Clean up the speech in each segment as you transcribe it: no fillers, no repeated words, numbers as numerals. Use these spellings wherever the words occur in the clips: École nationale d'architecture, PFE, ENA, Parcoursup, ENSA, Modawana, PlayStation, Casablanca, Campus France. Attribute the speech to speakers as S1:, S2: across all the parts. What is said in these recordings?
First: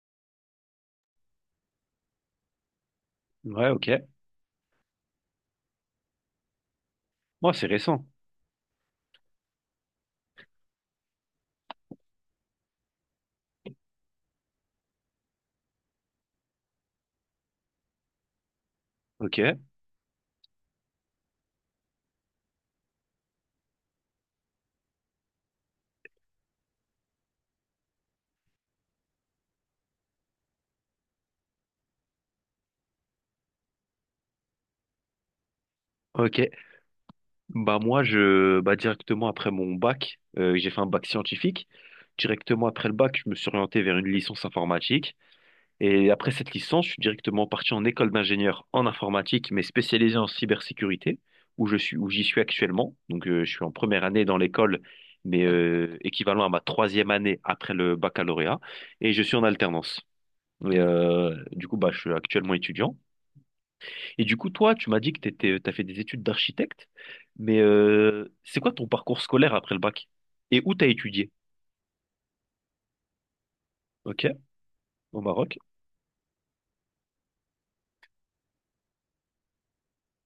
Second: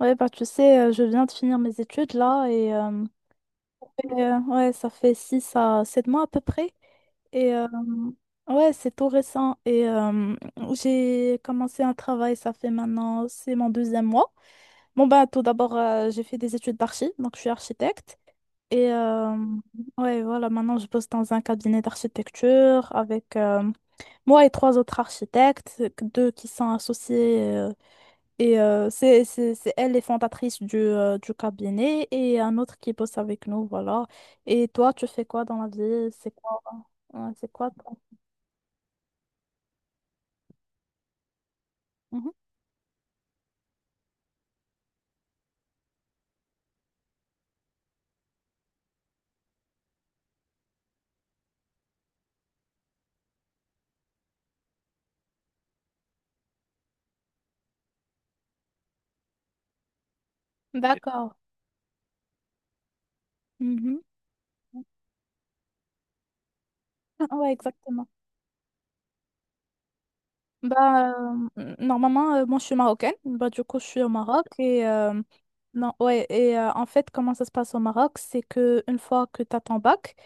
S1: Ouais, bah tu sais, je viens de finir mes études là et euh,
S2: Ouais, ok.
S1: et, euh, ouais, ça fait 6 à 7 mois à peu près.
S2: Moi,
S1: Et
S2: c'est récent.
S1: ouais, c'est tout récent. Et j'ai commencé un travail, ça fait maintenant, c'est mon deuxième mois. Bon, bah tout d'abord, j'ai fait des études d'archi, donc je suis architecte. Et
S2: Ok,
S1: ouais, voilà, maintenant je bosse dans un cabinet d'architecture avec moi et trois autres architectes, deux qui sont associés. C'est elle les fondatrices du cabinet et un autre qui bosse avec nous, voilà. Et toi, tu fais quoi dans la vie? C'est
S2: ok.
S1: quoi, euh, c'est quoi
S2: Bah
S1: ton-
S2: moi, je, bah directement après mon bac, j'ai fait un bac scientifique.
S1: Mhm.
S2: Directement après le bac, je me suis orienté vers une licence informatique. Et après cette licence, je suis directement parti en école d'ingénieur en informatique, mais spécialisé en cybersécurité, où j'y suis actuellement. Donc, je suis en première année dans l'école, mais équivalent à ma troisième année après le baccalauréat. Et je suis en alternance. Et
S1: D'accord.
S2: du coup, bah, je suis actuellement étudiant.
S1: Mhm.
S2: Et du coup, toi, tu m'as dit que t'étais, t'as fait des études d'architecte,
S1: Ouais,
S2: mais
S1: exactement.
S2: c'est quoi ton parcours scolaire après le bac? Et où t'as
S1: Bah,
S2: étudié?
S1: normalement, moi, je suis marocaine. Bah, du coup, je suis au
S2: Ok,
S1: Maroc. Et, euh,
S2: au Maroc.
S1: non, ouais, et euh, en fait, comment ça se passe au Maroc, c'est que une fois que tu as ton bac,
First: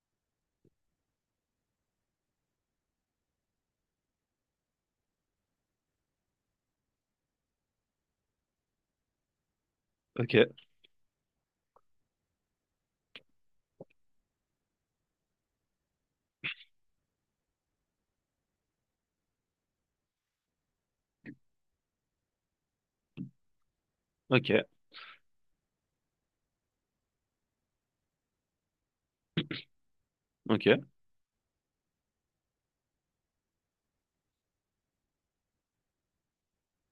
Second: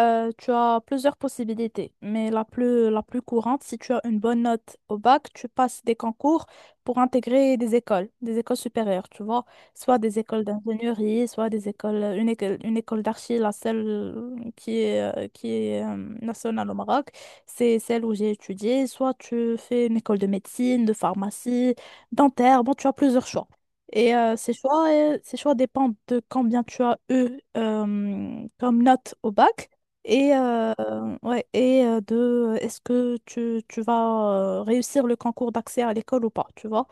S1: tu as plusieurs possibilités. Mais la plus courante, si tu as une bonne note au bac, tu passes des concours pour intégrer des écoles supérieures, tu vois. Soit des
S2: Ok,
S1: écoles d'ingénierie, soit des écoles, une école d'archi, la seule qui est nationale au Maroc. C'est celle où j'ai étudié. Soit tu fais une école de médecine, de pharmacie, dentaire. Bon, tu as plusieurs choix. Et euh,
S2: ok,
S1: ces choix, euh, ces choix dépendent de combien tu as eu comme note au bac et, euh,
S2: ok,
S1: ouais, et euh, de euh, est-ce que tu vas réussir le concours d'accès à l'école ou pas, tu vois.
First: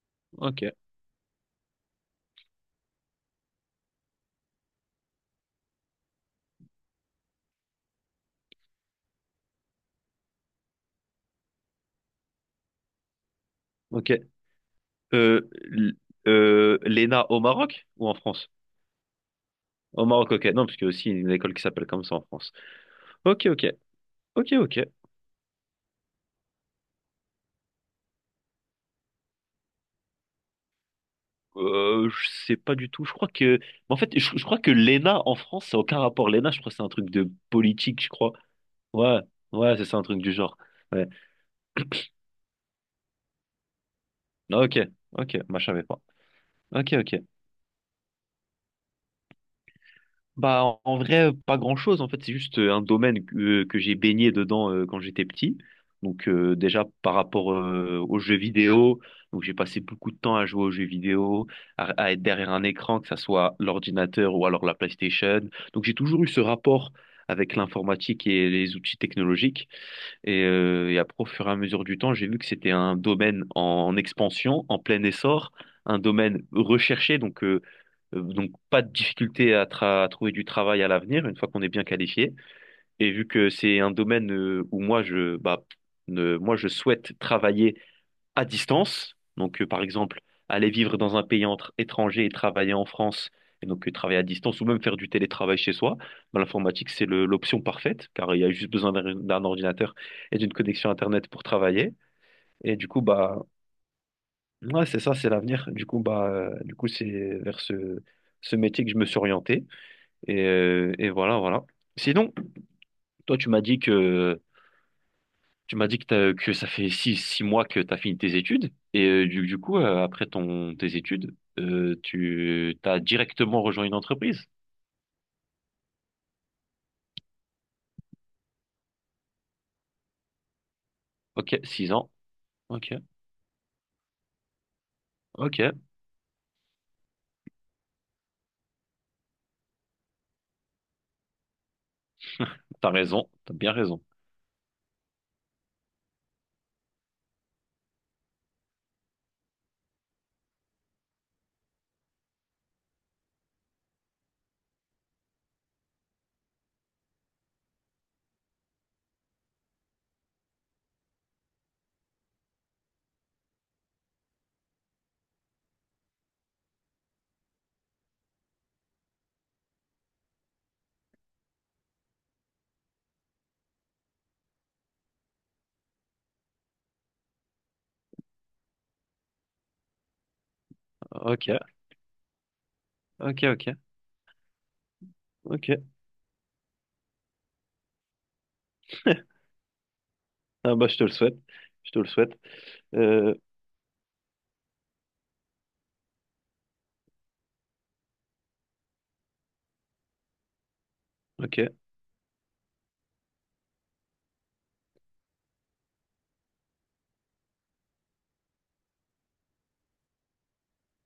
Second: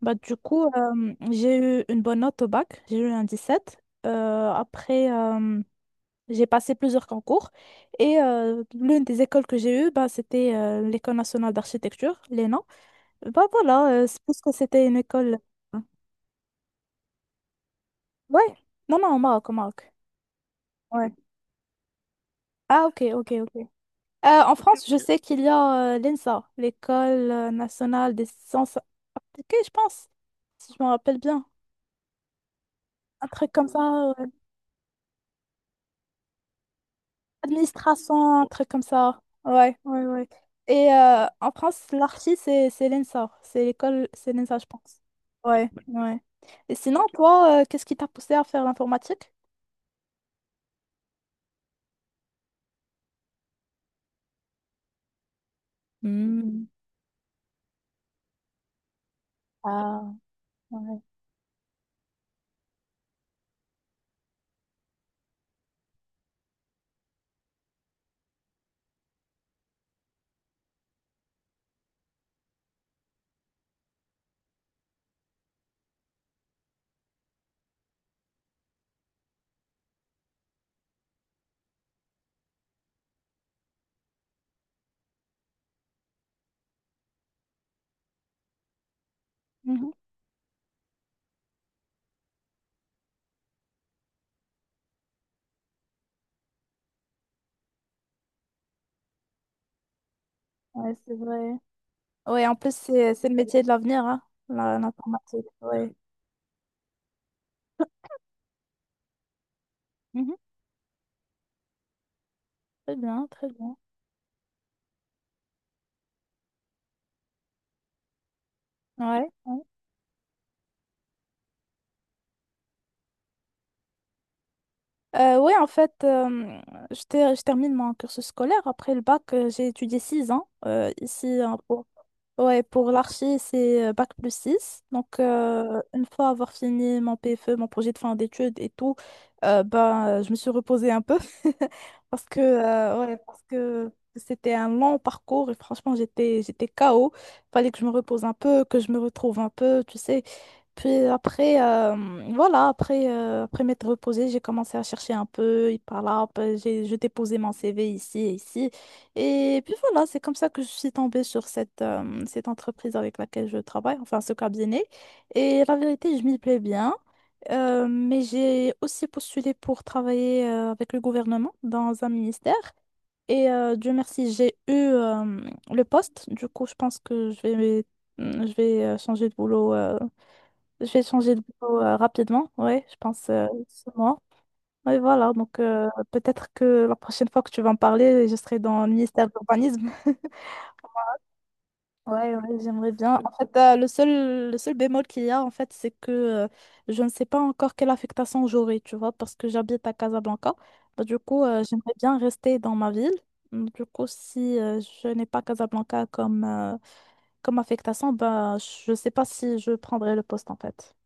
S1: Bah, du
S2: ok,
S1: coup, j'ai eu une bonne note au bac, j'ai eu un 17. Après, j'ai passé plusieurs concours et l'une des écoles que j'ai eues, bah, c'était l'École nationale d'architecture, l'ENA. Bah voilà, c'est parce
S2: ok.
S1: que c'était une école,
S2: Euh,
S1: hein.
S2: l- L'ENA au Maroc ou en France?
S1: Ouais, non, non, au Maroc, au Maroc.
S2: Au Maroc, ok. Non, parce qu'il y a aussi
S1: Ouais.
S2: une école qui s'appelle comme ça en France.
S1: Ah, ok, ok,
S2: Ok,
S1: ok.
S2: ok, ok,
S1: En
S2: ok.
S1: France, je sais qu'il y a l'ENSA, l'École nationale des sciences appliquées, je pense, si je me rappelle bien.
S2: Je sais pas du tout.
S1: Un truc comme
S2: En
S1: ça.
S2: fait, je crois que l'ENA en France, ça n'a aucun rapport. L'ENA, je crois que c'est un truc de politique, je crois.
S1: Administration, un truc comme
S2: Ouais,
S1: ça.
S2: ouais,
S1: Ouais,
S2: c'est ça, un
S1: ouais,
S2: truc
S1: ouais.
S2: du genre.
S1: Et
S2: Ouais.
S1: en France, l'archi, c'est l'ENSA. C'est l'école, c'est l'ENSA,
S2: Ah,
S1: je
S2: ok,
S1: pense.
S2: ok, moi je
S1: Ouais,
S2: savais pas.
S1: ouais. Et
S2: Ok,
S1: sinon,
S2: ok.
S1: toi, qu'est-ce qui t'a poussé à faire l'informatique?
S2: Bah en vrai, pas grand-chose en fait, c'est juste un domaine que j'ai baigné dedans quand j'étais petit. Donc
S1: Hmm.
S2: déjà par rapport aux jeux vidéo, donc j'ai passé beaucoup
S1: Ah,
S2: de temps à jouer aux jeux
S1: ouais.
S2: vidéo, à être derrière un écran, que ça soit l'ordinateur ou alors la PlayStation. Donc j'ai toujours eu ce rapport avec l'informatique et les outils technologiques. Et après, au fur et à mesure du temps, j'ai vu que c'était un domaine en expansion, en plein essor, un domaine recherché, donc pas de difficulté à trouver du travail à l'avenir, une fois qu'on est bien qualifié. Et vu que c'est un domaine où moi je, bah, ne- moi, je souhaite travailler à distance, donc par
S1: Mhm.
S2: exemple aller vivre dans un pays entre étranger et travailler en France, et donc travailler à distance ou même faire du télétravail chez soi, ben, l'informatique c'est l'option parfaite car il y a juste besoin d'un ordinateur et d'une connexion
S1: Ouais, c'est
S2: Internet pour
S1: vrai.
S2: travailler.
S1: Ouais, en plus,
S2: Et du coup
S1: c'est le
S2: bah
S1: métier de l'avenir, hein,
S2: ouais, c'est ça, c'est
S1: l'informatique.
S2: l'avenir. Du
S1: Ouais.
S2: coup bah c'est vers ce métier que je me suis orienté
S1: Mhm.
S2: voilà voilà. Sinon,
S1: Très bien,
S2: toi
S1: très
S2: tu m'as
S1: bien.
S2: dit que Tu m'as dit que, t'as- que ça fait six mois que tu as fini tes études et
S1: Ouais.
S2: du, du
S1: Ouais.
S2: coup, après tes études, tu t'as directement rejoint une entreprise.
S1: Ouais, en fait, je termine mon cursus scolaire. Après le bac, j'ai étudié 6 ans ici en-
S2: Ok, six ans.
S1: Ouais, pour
S2: Ok,
S1: l'archi, c'est bac plus 6. Donc,
S2: ok,
S1: une fois avoir fini mon PFE, mon projet de fin d'études et tout, je me suis reposée un peu parce que,
S2: t'as
S1: ouais,
S2: raison,
S1: parce
S2: t'as bien
S1: que
S2: raison.
S1: c'était un long parcours et franchement, j'étais KO. Fallait que je me repose un peu, que je me retrouve un peu, tu sais. Puis après, voilà, après, après m'être reposée, j'ai commencé à chercher un peu, et par là, hop, j'ai déposé mon CV ici et ici. Et puis voilà, c'est comme ça que je suis tombée sur cette entreprise avec laquelle je travaille, enfin ce cabinet. Et la vérité, je m'y plais bien. Mais j'ai aussi postulé pour travailler avec le gouvernement dans un ministère. Et Dieu merci, j'ai eu le poste. Du coup, je pense que je vais changer de boulot. Je vais changer de
S2: Ok,
S1: boulot rapidement. Oui, je pense
S2: ok, ok,
S1: ce mois. Oui, voilà. Donc
S2: ok.
S1: peut-être que la prochaine fois que tu vas en parler, je serai dans le ministère de l'urbanisme.
S2: Ah bah, je te le souhaite, je te le souhaite.
S1: Ouais, ouais, j'aimerais bien. En
S2: Euh,
S1: fait, le seul bémol qu'il y a, en fait, c'est que je ne sais pas encore quelle affectation j'aurai, tu vois, parce que j'habite à Casablanca. Bah, du coup,
S2: ok,
S1: j'aimerais bien rester dans ma ville. Du coup, si je n'ai pas Casablanca comme affectation, bah, je ne sais pas si je prendrai le poste, en fait.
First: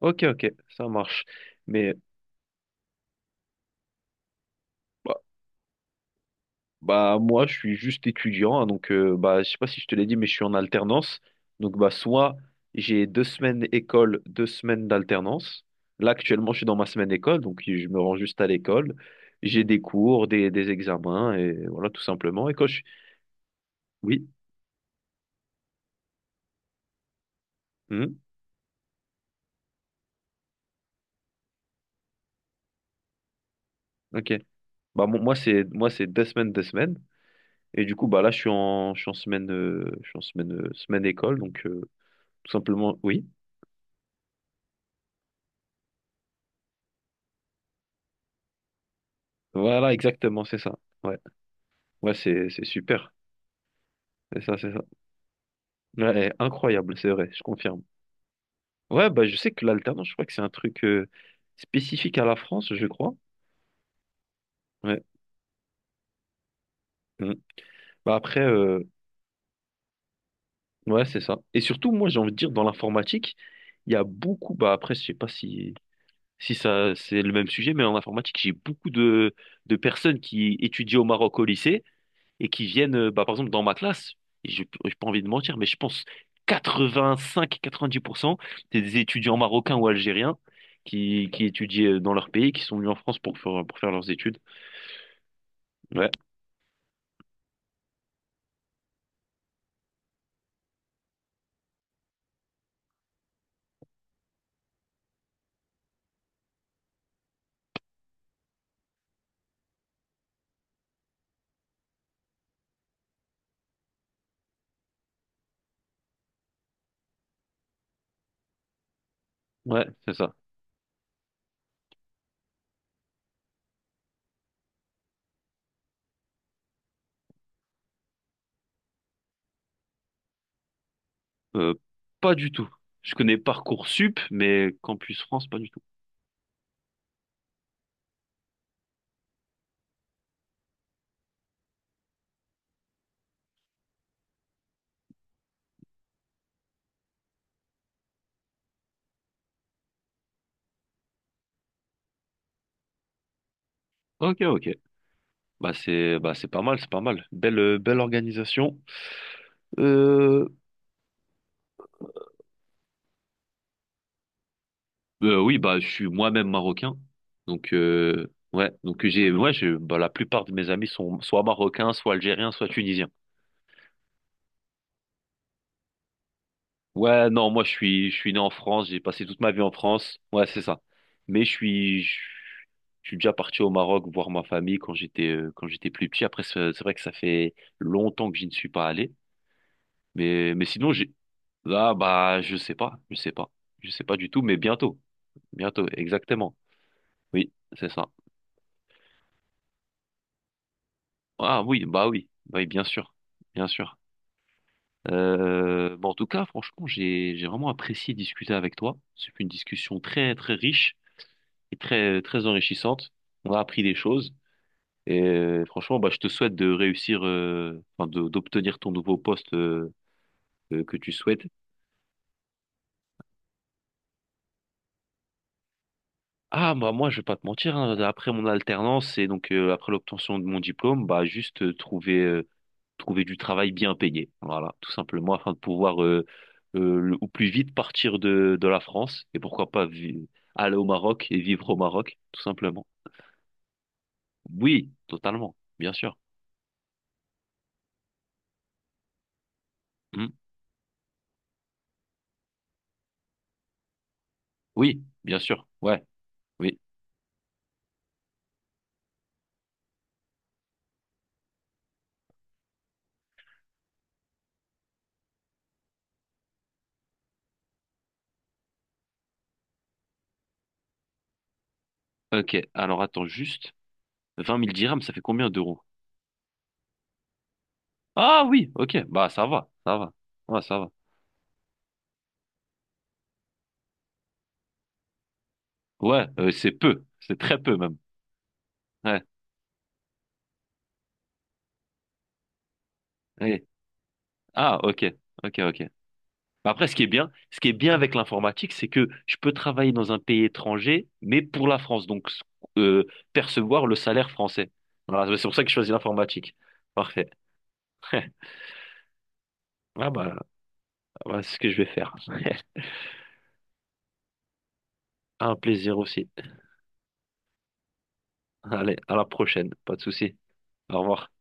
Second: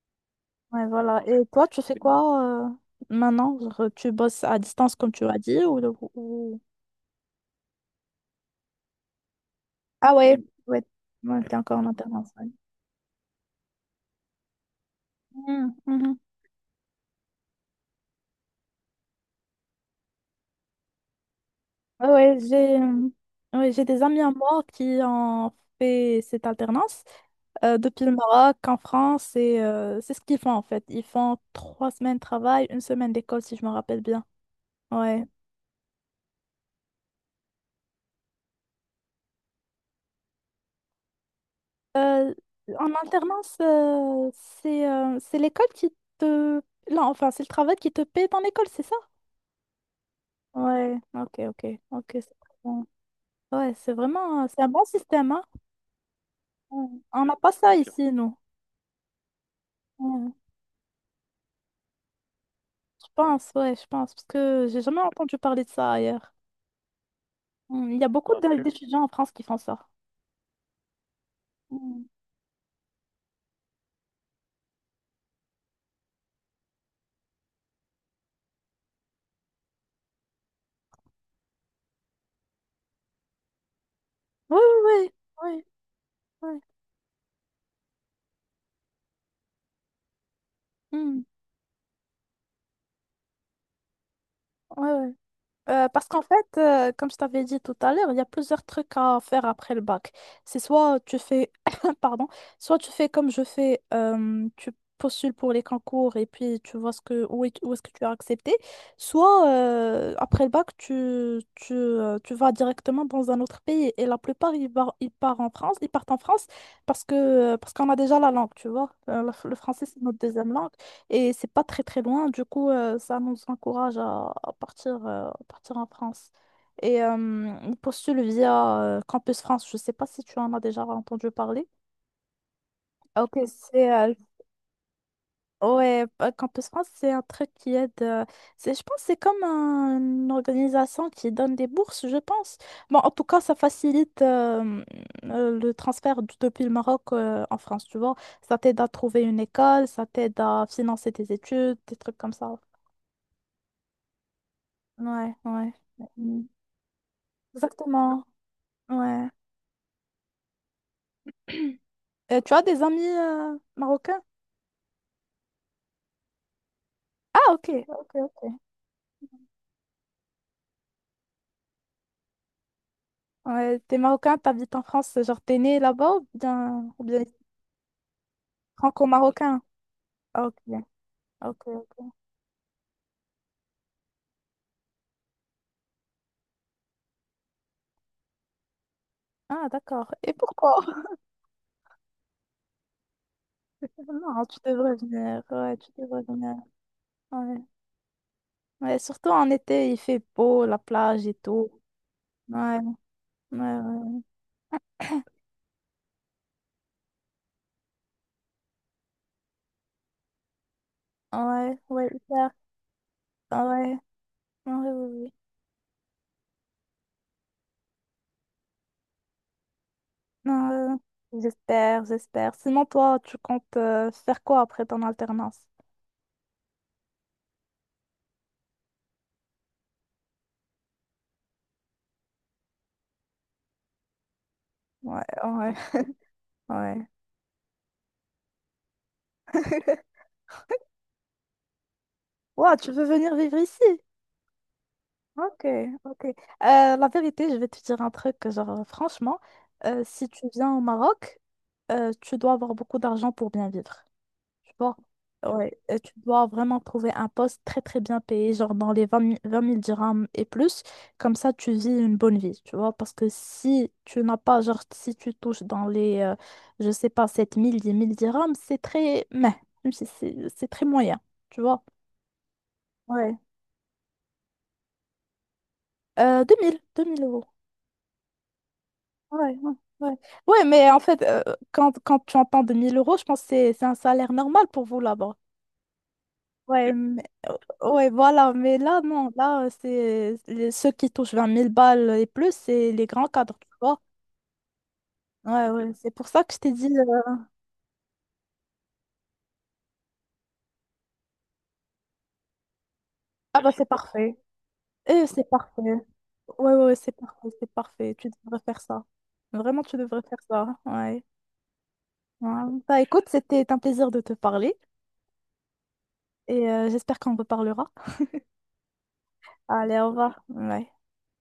S2: ok, ok,
S1: Ouais,
S2: ça
S1: voilà.
S2: marche.
S1: Et toi, tu fais
S2: Mais
S1: quoi maintenant? Genre, tu bosses à distance, comme tu as dit, ou...
S2: Bah moi je suis juste étudiant, hein, donc bah je sais pas si je te l'ai
S1: Ah
S2: dit, mais je
S1: ouais,
S2: suis en
S1: ouais,
S2: alternance.
S1: ouais, t'es
S2: Donc
S1: encore en
S2: bah
S1: alternance.
S2: soit
S1: Ouais.
S2: j'ai deux semaines école, deux semaines d'alternance.
S1: Mhm,
S2: Là
S1: mhm.
S2: actuellement je suis dans ma semaine école, donc je me rends juste à l'école. J'ai des cours, des examens, et voilà tout
S1: Ah ouais,
S2: simplement.
S1: j'ai ouais, j'ai des amis
S2: Oui.
S1: à moi qui ont fait cette alternance depuis le
S2: Mhm.
S1: Maroc en France et c'est ce qu'ils font en fait. Ils font 3 semaines de travail, une semaine d'école si je me rappelle bien.
S2: Ok. Bah
S1: Ouais.
S2: moi c'est deux semaines, deux semaines. Et du coup bah là je suis en semaine semaine école, donc
S1: Euh,
S2: tout
S1: En
S2: simplement oui.
S1: alternance, c'est l'école qui te... Non, enfin, c'est le travail qui te paie ton école, c'est ça?
S2: Voilà exactement c'est ça.
S1: Ouais,
S2: Ouais,
S1: ok, ok, ok,
S2: ouais,
S1: c'est
S2: c'est
S1: très
S2: c'est
S1: bon.
S2: super.
S1: Ouais, c'est
S2: C'est
S1: vraiment,
S2: ça,
S1: c'est un
S2: c'est ça.
S1: bon système, hein.
S2: Ouais,
S1: On
S2: incroyable, c'est
S1: on
S2: vrai,
S1: n'a
S2: je
S1: pas ça
S2: confirme.
S1: ici, nous.
S2: Ouais, bah je sais que l'alternance, je crois
S1: Ouais.
S2: que c'est un truc spécifique à la France, je
S1: Je
S2: crois.
S1: pense, ouais, je pense, parce que j'ai jamais
S2: Ouais.
S1: entendu parler de ça ailleurs.
S2: Mm.
S1: Hmm, il y a
S2: Bah
S1: beaucoup
S2: après,
S1: de- Ok. D'étudiants en France qui font ça.
S2: ouais, c'est ça. Et surtout,
S1: Oui,
S2: moi, j'ai envie de dire, dans l'informatique, il y a beaucoup, bah après, je sais pas si ça c'est le même sujet, mais en informatique, j'ai beaucoup de personnes qui étudient au Maroc au lycée et qui viennent, bah, par exemple, dans ma classe, et
S1: oui,
S2: j'ai pas
S1: oui,
S2: envie de
S1: oui, oui.
S2: mentir, mais je pense
S1: Ouais, ouais. Ouais.
S2: 85-90%, c'est des étudiants marocains ou algériens
S1: Hmm,
S2: qui étudient dans leur pays, qui sont venus en France pour faire leurs études.
S1: ouais, ouais. Parce
S2: Ouais,
S1: qu'en fait, comme je t'avais dit tout à l'heure, il y a plusieurs trucs à faire après le bac. C'est soit tu fais, pardon, soit tu fais comme je fais, tu postules pour les concours et puis tu vois ce que, où est-ce que tu as accepté, soit après le bac, tu vas directement dans un autre pays. Et la plupart, ils partent en France, parce qu'on a déjà la langue, tu vois. Le français,
S2: ouais,
S1: c'est
S2: c'est
S1: notre
S2: ça.
S1: deuxième langue. Et c'est pas très très loin, du coup, ça nous encourage à partir en France. Et on postule via Campus France, je sais pas si tu en as déjà entendu parler.
S2: Euh, Pas du tout. Je
S1: Ah,
S2: connais
S1: ok. c'est
S2: Parcoursup, mais Campus France, pas du tout.
S1: Ouais, Campus France, c'est un truc qui aide. C'est, je pense que c'est comme une organisation qui donne des bourses, je pense. Bon, en tout cas, ça facilite le transfert depuis le Maroc en France, tu vois. Ça t'aide à trouver une école, ça t'aide à financer tes études, des trucs comme ça.
S2: Ok, ok.
S1: Ouais, ouais.
S2: Bah c'est bah
S1: Mm.
S2: c'est pas mal, c'est pas mal. Belle
S1: Exactement.
S2: organisation.
S1: Ouais.
S2: Euh,
S1: Tu as des amis marocains?
S2: Oui, bah, je suis moi-même marocain.
S1: Ah, ok.
S2: Donc,
S1: Ok, ok.
S2: ouais. Donc, ouais, la plupart de mes amis sont soit marocains, soit algériens, soit tunisiens.
S1: Ouais, t'es marocain, t'habites en France, genre t'es né là-bas ou bien
S2: Ouais, non, moi, je suis né en France. J'ai passé toute ma
S1: franco-marocain?
S2: vie en France.
S1: Ah,
S2: Ouais,
S1: ok,
S2: c'est ça. Mais
S1: ok. Ok.
S2: je suis déjà parti au Maroc voir ma famille quand quand j'étais plus petit. Après, c'est vrai que ça fait longtemps que je ne suis pas allé.
S1: Ah, d'accord. Et
S2: Mais
S1: pourquoi?
S2: sinon, là, bah, je sais pas, je sais pas, je sais pas du tout,
S1: Non,
S2: mais
S1: tu devrais
S2: bientôt,
S1: venir. Ouais,
S2: bientôt,
S1: tu devrais venir.
S2: exactement. Oui,
S1: Ouais.
S2: c'est ça.
S1: Ouais, surtout en été, il fait beau, la plage et
S2: Ah
S1: tout.
S2: oui, bah oui, bah oui,
S1: Ouais,
S2: bien sûr,
S1: ouais,
S2: bien sûr.
S1: ouais.
S2: Bon, en tout cas, franchement, j'ai vraiment apprécié discuter avec toi. C'est une discussion très très riche et
S1: Ouais, ouais,
S2: très très
S1: hyper.
S2: enrichissante. On a
S1: Ah,
S2: appris des
S1: ouais,
S2: choses
S1: ouais, ouais.
S2: et
S1: Ouais.
S2: franchement, bah, je te souhaite de réussir, enfin, d'obtenir ton nouveau poste
S1: Non,
S2: que tu souhaites.
S1: j'espère, j'espère. Sinon, toi, tu comptes faire quoi après ton alternance?
S2: Ah, bah moi, je vais pas te mentir. Hein, après mon alternance et donc après l'obtention de mon diplôme, bah juste trouver du travail bien payé. Voilà, tout
S1: Ouais,
S2: simplement, afin de
S1: ouais,
S2: pouvoir
S1: ouais.
S2: au plus vite partir de la France et pourquoi pas aller au Maroc et vivre au Maroc, tout
S1: Wow,
S2: simplement.
S1: tu veux venir vivre ici?
S2: Oui, totalement,
S1: Ok,
S2: bien sûr.
S1: ok. La vérité, je vais te dire un truc, genre, franchement, si
S2: Hmm.
S1: tu viens au Maroc, tu dois avoir beaucoup d'argent pour bien vivre. Tu vois,
S2: Oui, bien sûr,
S1: ouais, et
S2: ouais,
S1: tu dois
S2: oui.
S1: vraiment trouver un poste très très bien payé, genre dans les 20 000, 20 000 dirhams et plus. Comme ça, tu vis une bonne vie, tu vois. Parce que si tu n'as pas, genre, si tu touches dans les, je sais pas, 7 000 10 000 dirhams, c'est très, mais, c'est très moyen, tu vois.
S2: Ok, alors attends
S1: Ouais.
S2: juste, 20 000 dirhams, ça fait combien d'euros?
S1: 2 000 euros.
S2: Ah oui, ok, bah ça
S1: Ouais,
S2: va,
S1: ouais, ouais. Ouais,
S2: ça
S1: mais
S2: va.
S1: en fait, quand tu entends 2 000 euros, je pense que c'est un salaire normal pour vous là-bas.
S2: Ouais, c'est
S1: Ouais,
S2: peu, c'est très peu
S1: oh,
S2: même.
S1: ouais, voilà, mais là,
S2: Ouais,
S1: non, là, c'est ceux qui touchent 20 000 balles et plus, c'est les grands cadres,
S2: ouais.
S1: tu vois.
S2: Ah, ok, ok,
S1: Ouais,
S2: ok. Mais
S1: ouais, c'est pour ça que je t'ai dit,
S2: après, ce qui est bien, ce qui est bien avec l'informatique, c'est que je peux travailler dans un pays étranger, mais pour la France, donc euh,
S1: ah bah c'est
S2: percevoir le salaire
S1: parfait.
S2: français.
S1: Et
S2: Voilà, c'est
S1: c'est
S2: pour ça que je
S1: parfait.
S2: choisis l'informatique.
S1: Ouais, ouais, c'est
S2: Parfait.
S1: parfait, c'est parfait. Tu devrais faire ça. Vraiment, tu
S2: Ah
S1: devrais
S2: bah,
S1: faire ça. Ouais.
S2: bah, c'est ce que je vais faire.
S1: Ouais. Bah écoute, c'était un plaisir de te parler
S2: Un plaisir aussi.
S1: et j'espère qu'on reparlera.
S2: Allez, à la prochaine, pas
S1: Allez,
S2: de
S1: au
S2: souci.
S1: revoir. Ouais.
S2: Au revoir.